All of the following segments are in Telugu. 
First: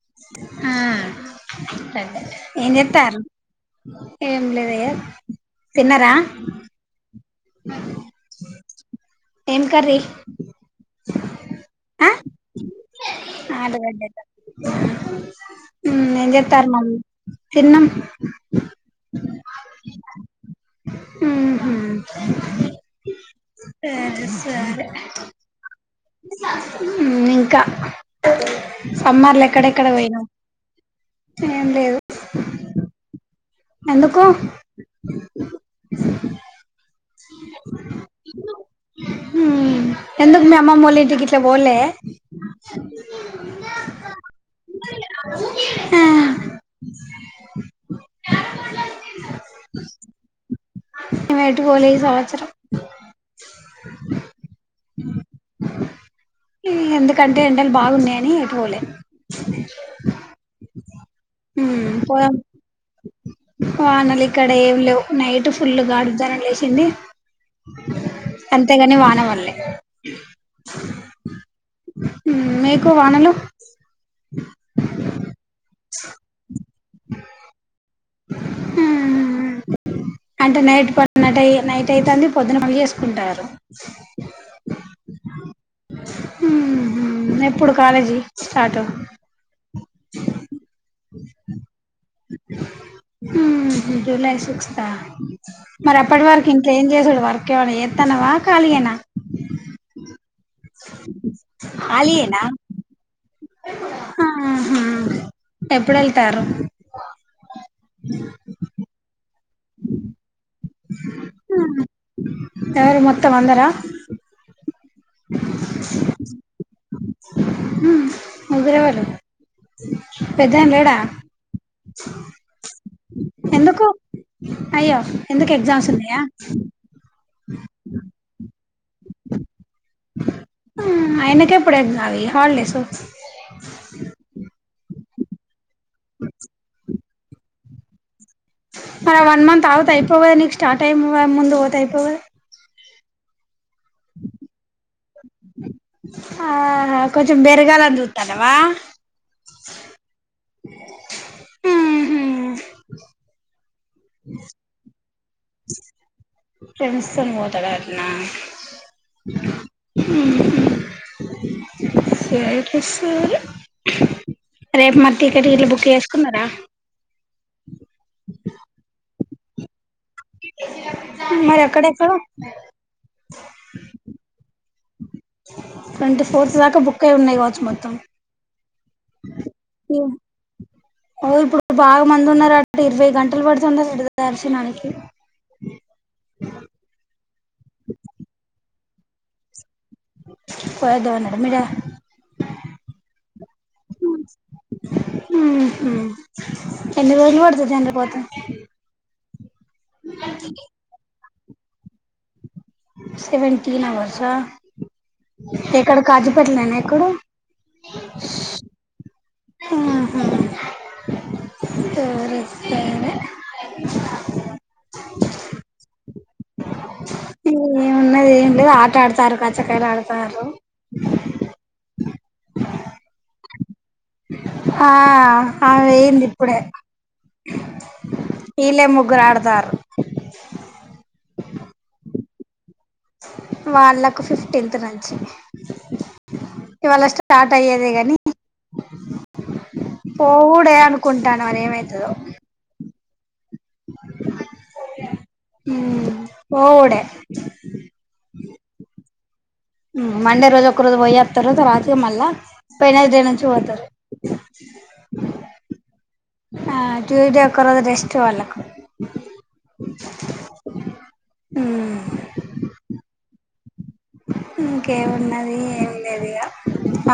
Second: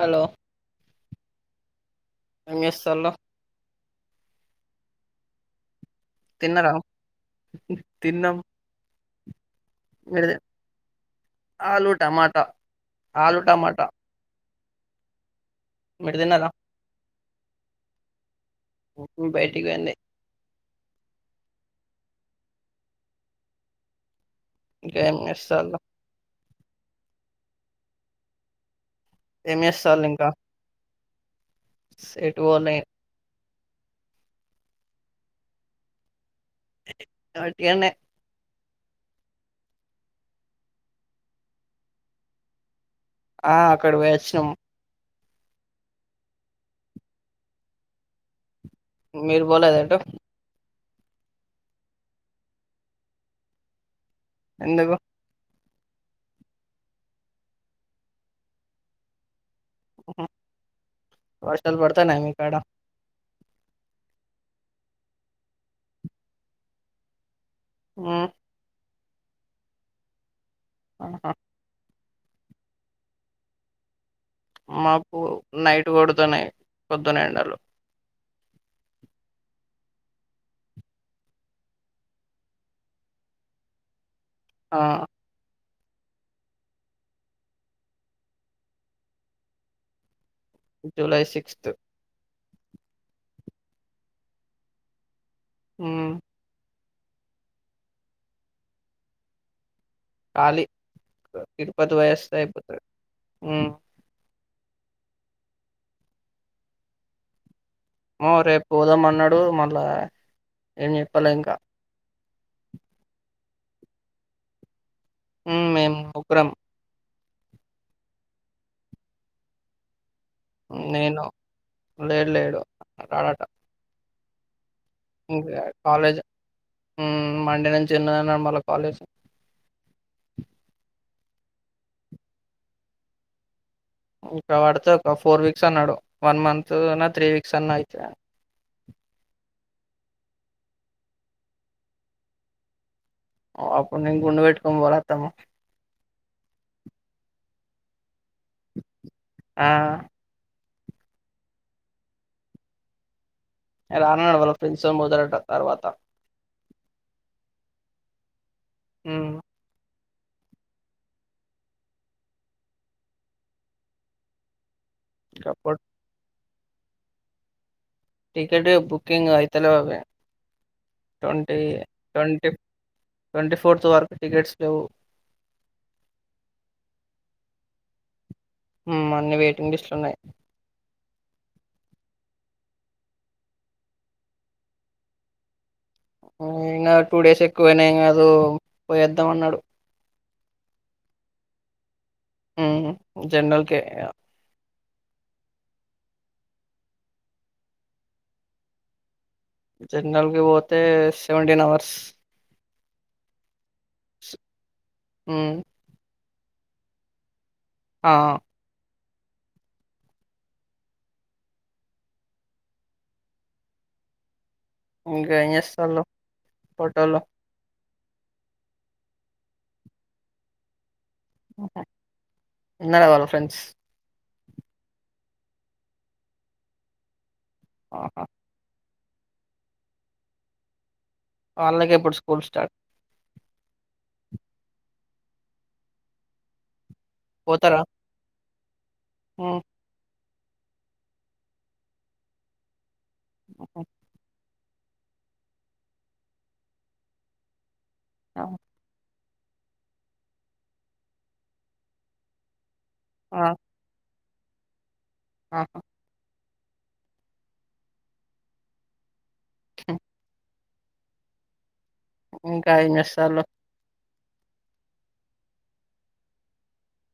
హలో ఆ ఏం చెత్తారు ఏం లేదయ తిన్నరా తిన్నం ఏం కర్రి ఆలు టమాటా ఆలు టమాటా [inaudible] మీరు ఏం తిన్నారా చెత్తన్నరు తిన్నాం బయటికి పోయింది ఉహు ఏం చేస్తారు ఇంక సమ్మార్లో ఏం ఎక్కడెక్కడ పోయినావ్ ఏం లేదు సే ఇటు పోలే వ ఎందుకు వట్టిగనే హమ్ ఎందుకు మీ అమ్మమ్మ వాల్ల ఇంటికి గట్లా పోలే ఆ అక్కడికి పోయి వచ్చినం ఆ మీరు బోలేద ఏటు మేము ఎటూ పోలే ఈ సంవత్సరం ఎందుకు ఎందుకంటే ఎండలు బాగున్నాయని ఎటుపోలే ఉహు. హు వర్షాలు పో పడతాన్నాయా మీకాడ పొనలి ఇక్కడ ఏమి లేవు నైట్ ఫుల్ [unintelligible] ధర లేసింది మ్మ్ అంతేగాని వా పడ్లే ఆ మీకు వానలు మాకు నైట్ పడుతున్నాయి పొద్దున ఎండలు ఊ అంటే నైట్ [unintelligible] నైట్ అయితనే పొద్దున్న పని చేసుకుంటారు ఆ ఎప్పుడు college start July sixth July సిక్స్తా మరి మ్మ్ అప్పటి వర్కి ఏం చేసుడు వర్క్ ఏమన్నా చేతన్నవ కాలిఏనా ఖాళీ తిరుపతి పోయేస్తే కలియేన అయిపోతది మ్మ్ ఆహా ఎప్పుడు వెళ్తారు రేపు పోదామన్నాడు మళ్ళా ఏం చెప్పలే ఇంకా [unintelligible] మొత్తం అందర మేము ముగ్గరం [unintelligible] ఉ పెద్ద ఆయన లేడ నేను లేడు లేడు రాడట ఎందుకు అయ్యో ఎందుకు ఇంకా ఎక్జామ్స్ కాలేజ్ ఉన్నాయా హ్మ్. మండే నుంచి ఉన్నదన్నాడు మళ్ళా కాలేజ్. అయిన [unintelligible] హాలిడేసు ఇంక పడితే ఒక ఫోర్ వీక్స్ అన్నాడు వన్ మంత్ త్రీ వీక్స్ అన్నా అయితే మరి వన్ మంత్ ఆగితే అయిపోవదు నీకు స్టార్ట్ అయి ముందు పోత అయిపోవ అప్పుడు నేను గుండు పెట్టుకొని [unintelligible] మా ఆహా [unintelligible] ఆ ఉ హు [unintelligible] ఫ్రెండ్స్ తోని పోతరంట తర్వాత ఫెండ్స్ తోని పోతడట్న హు [unintelligible] రేపు మరి ఇంక టికెట్ గిట్ల అప్పుడు బుక్ చేసుకున్నారా టికెట్ బుకింగ్ అయితలేవు అవి ట్వంటీ మరి ఎక్కడెక్కడ ట్వంటీ ట్వంటీ ఫోర్త్ వరకు టికెట్స్ లేవ్ ట్వంటీ ఫోర్త్ దాక బుక్ అయి ఉన్నాయి కావచ్చు మొత్తం అన్ని వెయిటింగ్ లిస్ట్లు ఉన్నాయ్ ఓ ఇప్పుడు బాగ మంది ఉన్నారు అంట ఇరవై గంటలు పడుతు [unintelligible] దర్శనానికి అ ఇంగ టూ డేస్ ఎక్కువ అయిన ఎం కాదు పోయేద్దాం అన్నాడు పోయోద్ధం అన్నడ [unintelligible] హు జెనరల్ కే ఇగ ఎన్ని రోజులు పడుతుది [unintelligible] జనరల్ కి పోతే సెవెంటీన్ అవర్స్ సెవెంటీన్ అవర్సా ఉమ్ ఎక్కడ [unintelligible] ఆ ఆహా టూరిస్ పైనే ఇంగ ఏం జెసలు పొటోళ్ళు ఏమున్నది ఏం లేద్ ఆట ఆడుతారు కచ్చకాయలు ఆడతారు ఉన్నాల వాళ్ళ ఫ్రెండ్స్ ఆ అవేయింది ఇప్పుడే ఆహా వీళ్లే ము ఉగరాడతారు వాళ్ళకి ఎప్పుడు స్కూల్ స్టార్ట్ వాళ్ళలకు ఫిఫ్టిన్త్ నుంచి ఇవాళ స్టార్ట్ అయ్యేదే గాని ఓ పోడ అనుకుంటన మరి ఏమతదొ ఊ పోవుడే అవు మండే రోజు ఒక రోజు పోయస్తారు రాత్రి మళ్ళా పైనదుడే ఆ, నుంచి పోతారు ఆహా ఆ ట్యూస్డే ఒక రోజు రెస్ట్ వాళ్ళకు అ ఊ ఇంకా ఏం జేసలు ఇంకేమున్నది ఏమి లేదుగా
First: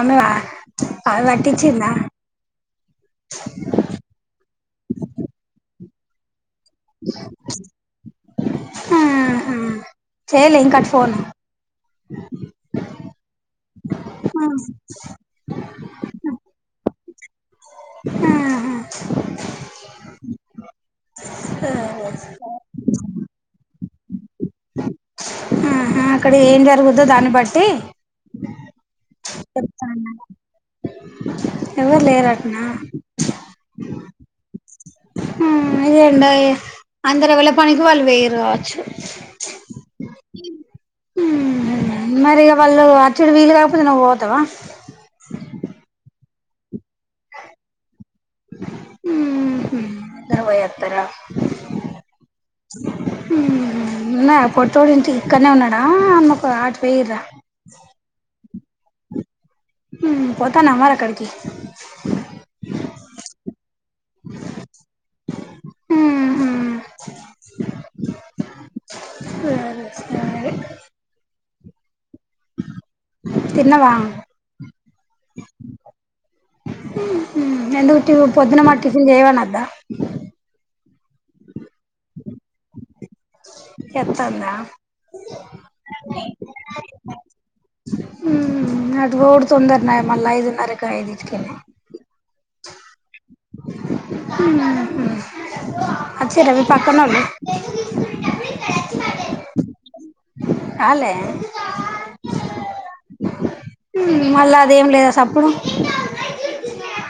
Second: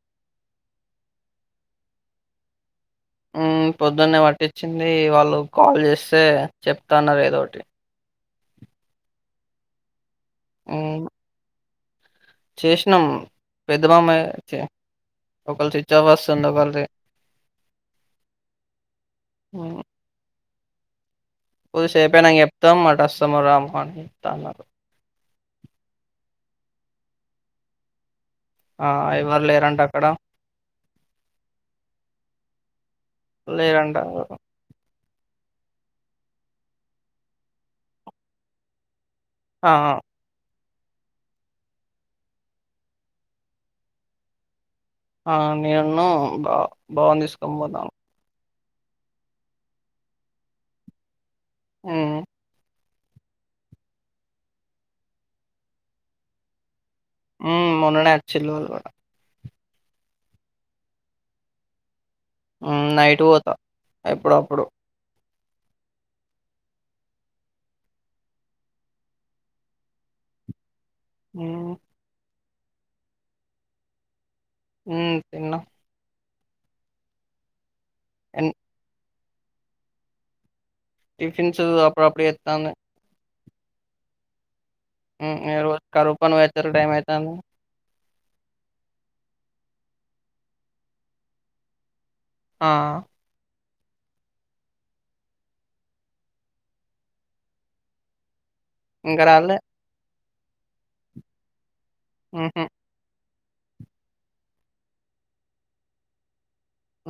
ఆమ అమ వటిచింద పొద్దున్నే పట్టిచ్చింది వాళ్ళు కాల్ చేస్తే చెప్తానది ఏదోటి అహ చేేలే ఇంకాటు ఉమ్ ఫోను చేసినాం పెద్ద మామ ఒకళ చిచ్చ వస్తుంది ఒకళది ఆహా ఊ కొద్దిసేపేనాక చెప్తాం మాటస్సము రాము అని చెప్ తలు అళ్లు ఆహా అక్కడ ఏం జరుగుతదో దాన్ని బట్టి ఆ ఎవరు లేరండి అక్కడ చెప్తాను ఎవరు లేరాటనా లేరంట ఆ ఇగ ఎండ అయే అందరు ఎవల పనికి వాళ్ళు వేయరు కావచ్చు ఆ మరి ఇగ వాళ్ళు అచ్చడు వీలు కాకపోతే నువ్వు పోతావా ఆ నేను బా భావన్ తీసుకొని పోతాను ఉహు ద ఓయతర హ్మ్. ఊ ఉన్నాయ పొట్టోడు ఇంటి ఇక్కడనే ఉన్నాడా అన్న ఒక ఆట్ ఉ మొననే ఆచ్చిలు వాల్ కూడ పోతానవ మరక్కడకి ఊ నైట్ పోతా ఎప్పుడో అప్పుడు ఉహు సరే సరే ఆ తిన్నవా మ్ తిన్న ఉహు ఎందుకు [unintelligible] ఎన్ పొద్దున మా టిఫిన్ చేయవానద్దా? టిఫిన్స్ అప్పుడు అప్పుడు చేత్తాంది చెప్పన్నా మ్ ఇగ రోజు కరువు పని పోయొచ్చేర్కి టైం అయితాంది ఉమ్ అట్ గోడ్ తొందర నాయ మళ్ళ ఐదు నర్రకు, ఐదిన్టికే. ఆ హు [unintelligible] అచ్చిర్రా మీ పక్కనోళ్లు ఇంకా రాల్లే హాలే హుహు. హుమ్మ్ మళ్ళా అదేం లేద సప్పుడు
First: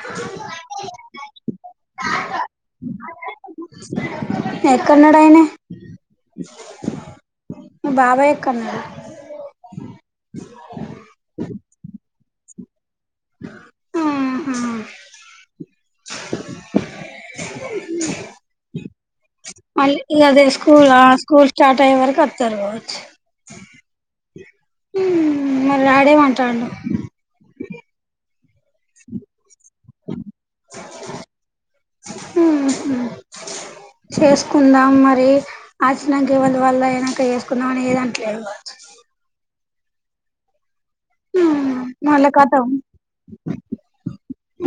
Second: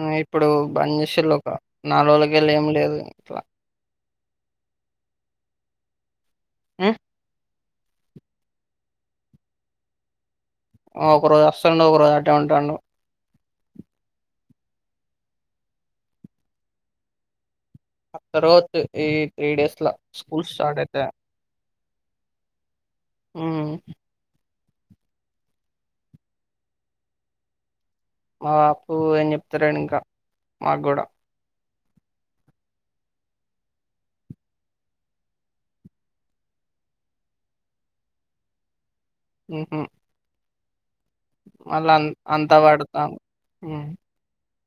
మ్ ఇప్పుడు బన్చేసిళ్ళు ఒక నాల్రోజులకెళ్ళి ఏం లేదు [unintelligible] ట్లా. ఎక్కన్నాడయన అ మీ బాబాయ్ ఎక్కన్నాడు ఆ ఒక రోజు వస్సన్డు ఒక రోజు అట్టే ఉంటాండు ఆ హ ఆ తర్వాత ఏ [unintelligible] మళ్లీ ఇగ అదే స్కూల్లా స్కూల్ స్టార్ట్ అయ్యే వరకు వత్తర గావ హ్మ్. హుమ్ మల్ల ఆడేమంటాడు మా బపు ఏం చెప్తాలేడింకా మాక్గూడా ఉహు చేసుకుందాం, మరి ఆచినంకా ఎవల్ది వాళ్లయినాక ఎస్కుందాం అని ఏదట్లేదు. ఉహు మళ్ళ అన్ అంతా పడతాము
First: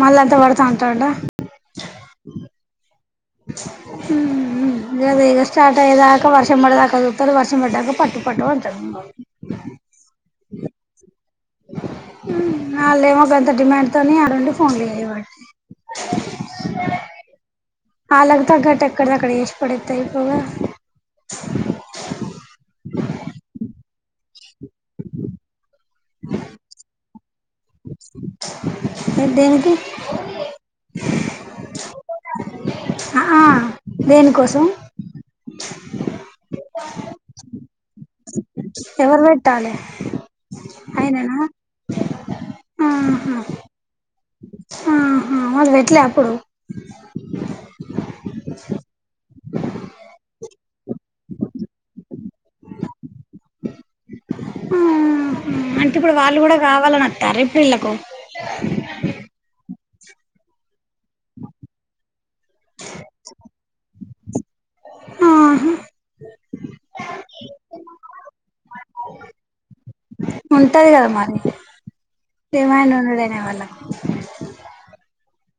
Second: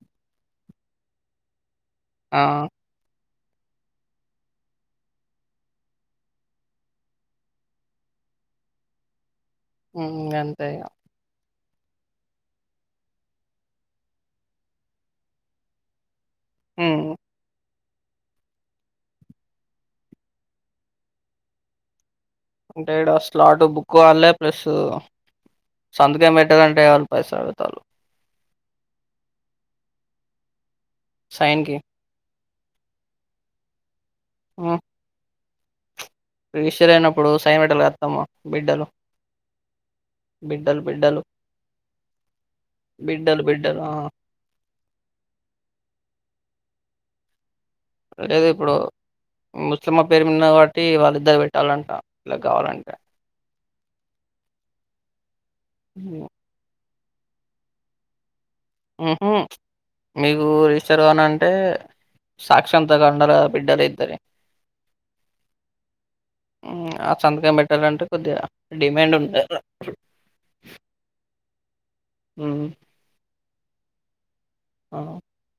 మల్ల అంతా పడత అంటండా ఆ హు మ్మ్ హు ఇగ ఎగస్ట్రర్ట్ అయ్యేదాకా వర్షం పడదాక [unintelligible] రూ వర్షం పడ్డాక పట్టు, పట్టు అన్టాడు. [inaudible] మ్ అంతేగా మ్ వాళ్ళేమో గంత డిమాండ్ తోని ఆడున్డి ఫోన్లు చేయబ. హ్మ్ ఆళ్లకు తగ్గట్టు ఎక్కడిదక్కడ ఎష్ పడేతే అయిపోవ్గదా. అంటే ఇడా స్లాట్ బుక్ కాల్లే ప్లేస్సు సంతకం పెట్టాలంటే అలు. పైసా అడుగుతాల్లు ఏదేనికి సైన్కి ఆ ఆ దేనికోసం రిజిస్టరయినప్పుడు సైన్ పేట్టల్గా అత్తమ్మ బిడ్డలు ఎవర్పెట్టాలే బిడ్డలు బిడ్డలు అయినా ఆహా బిడ్డలు బిడ్డలు ఆ ఆహా వాళ్లు పెట్లే అప్పుడు అదేదొ ఇప్పుడు ముస్లమ్మ పేరు మీదున్నది కాబట్టి వాళ్ళిద్దరు పెట్టాలన్ట ఇలా కావాలంటే. ఆ అంటే ఇప్పుడు వాళ్ళు గూడా గావాలని అంటారా ఇప్పుడు ఈళ్ళకు ఉమ్ హు మీకు చర్వాని అంటే సాక్షాంతగ ఉండాలిగ బిడ్డలు ఇద్దరియి ఆహా ఆ సంతకం బట్టాలంటే కొద్దిగా డిమాండ్ ఉండాలా ఉంటది గదా మరి హ్మ్ ఏమైనా ఉండలేనే వాళ్ళ ఆ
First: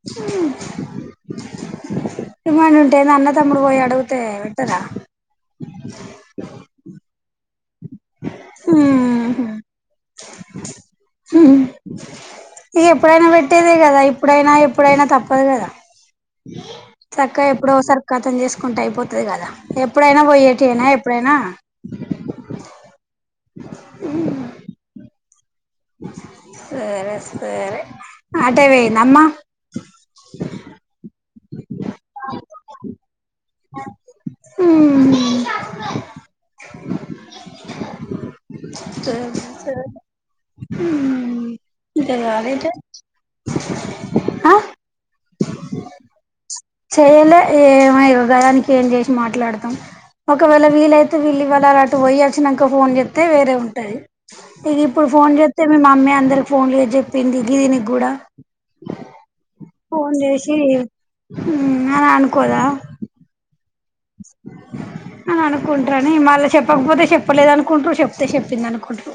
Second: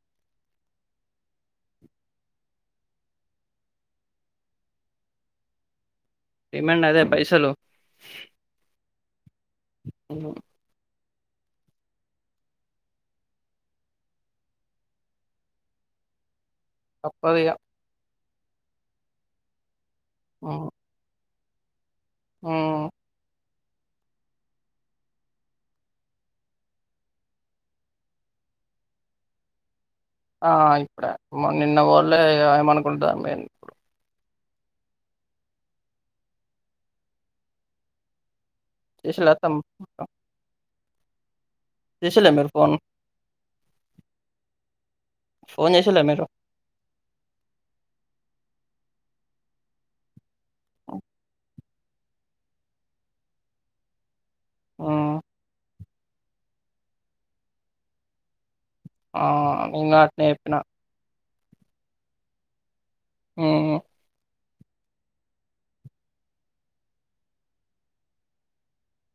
ఉమ్ ఇమ్మనుంటే అన్న తమ్ముడు పోయి అడుగితే పెట్టదా డిమాండ్ అదే పైసలు ఉమ్ ఉమ్ ఇగ ఎప్పుడైనా పెట్టేదే గదా ఇప్పుడైనా ఎప్పుడైనా తప్పదు గదా చక్కగా తప్పదిగా ఎప్పుడో ఒకసారి కతం చేసుకుంటే అయిపోతది గదా ఎప్పుడైనా బోయేటీ ఉమ్ యేనాయ్ ఎప్పుడైనా ఉమ్ ఉమ్ సరే సరే అటేబోయిందా అమ్మా ఆ ఇప్పుడే నిన్న బోలే ఏమనుకుంటారో [inaudible] ఉమ్ సరే చేసిల్లా అత్తమ్మ సరే ఉమ్ ఇంకా చేసిల్లా మీరు రాలేదే ఫోన్ ఆ ఫోన్ చేసిల్లా మీరు చేయలే ఏమో ఇగ గయానికి ఏం జేసి మాట్లాడతాం ఒకవేళ వీలైతే వీళ్ళు ఇవాళ అటు బోయివచ్చినంక ఫోన్ జేత్తే వేరే ఉంటది ఇగ ఇప్పుడు ఉమ్ ఫోన్ జేత్తే మీ మమ్మీ అందరికి ఫోన్లు జేసి జెప్పింది గీ దీనికి గూడా ఆ నేన్ గూడా అట్లనే చెప్పిన ఉమ్ ఆమె అనుకోదా ఉమ్ [inaudible] అని అనుకుంటారని మళ్ళీ చెప్పకపోతే చెప్పలేదు అనుకుంట్రు చెప్తే చెప్పింది అనుకుంట్రు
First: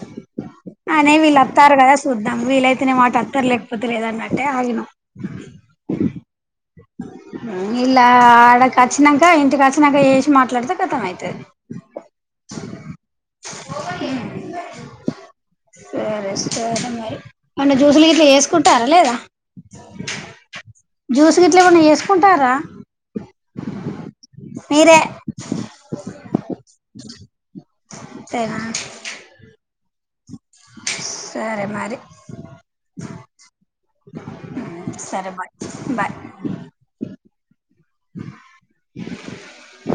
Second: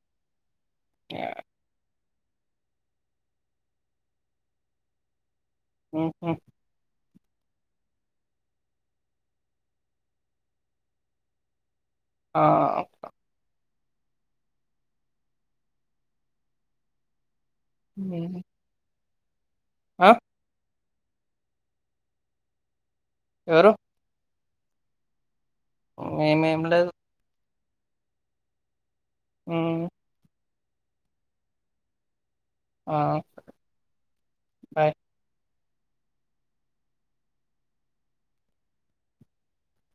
అనే వీళ్ళు వత్తారు గదా సూద్దాం వీలైతేనే మాట్లాడుతర్ లేకపోతే లేదన్నట్టే ఆగినమ్ ఉహు [inaudible] ఈళ్ళు ఆడకి అచ్చినంక ఇంటికి వచ్చినంక చేసి మాట్లాడితే కతం అయితది ఆ అనుకుంట ఉమ్ సరే సరే మరి ఏమన్న జ్యూసులు గిట్లా ఉమ్, జేసుకుంటారా లేదా ఆ జూస్ గిట్ల ఏమన్నా జేసుకుంటారా ఎవరు మీరే మేమేం లేదు అంతేనా ఉమ్ సరే మరి ఆ సరే బాయ్ సరే బాయ్ బాయ్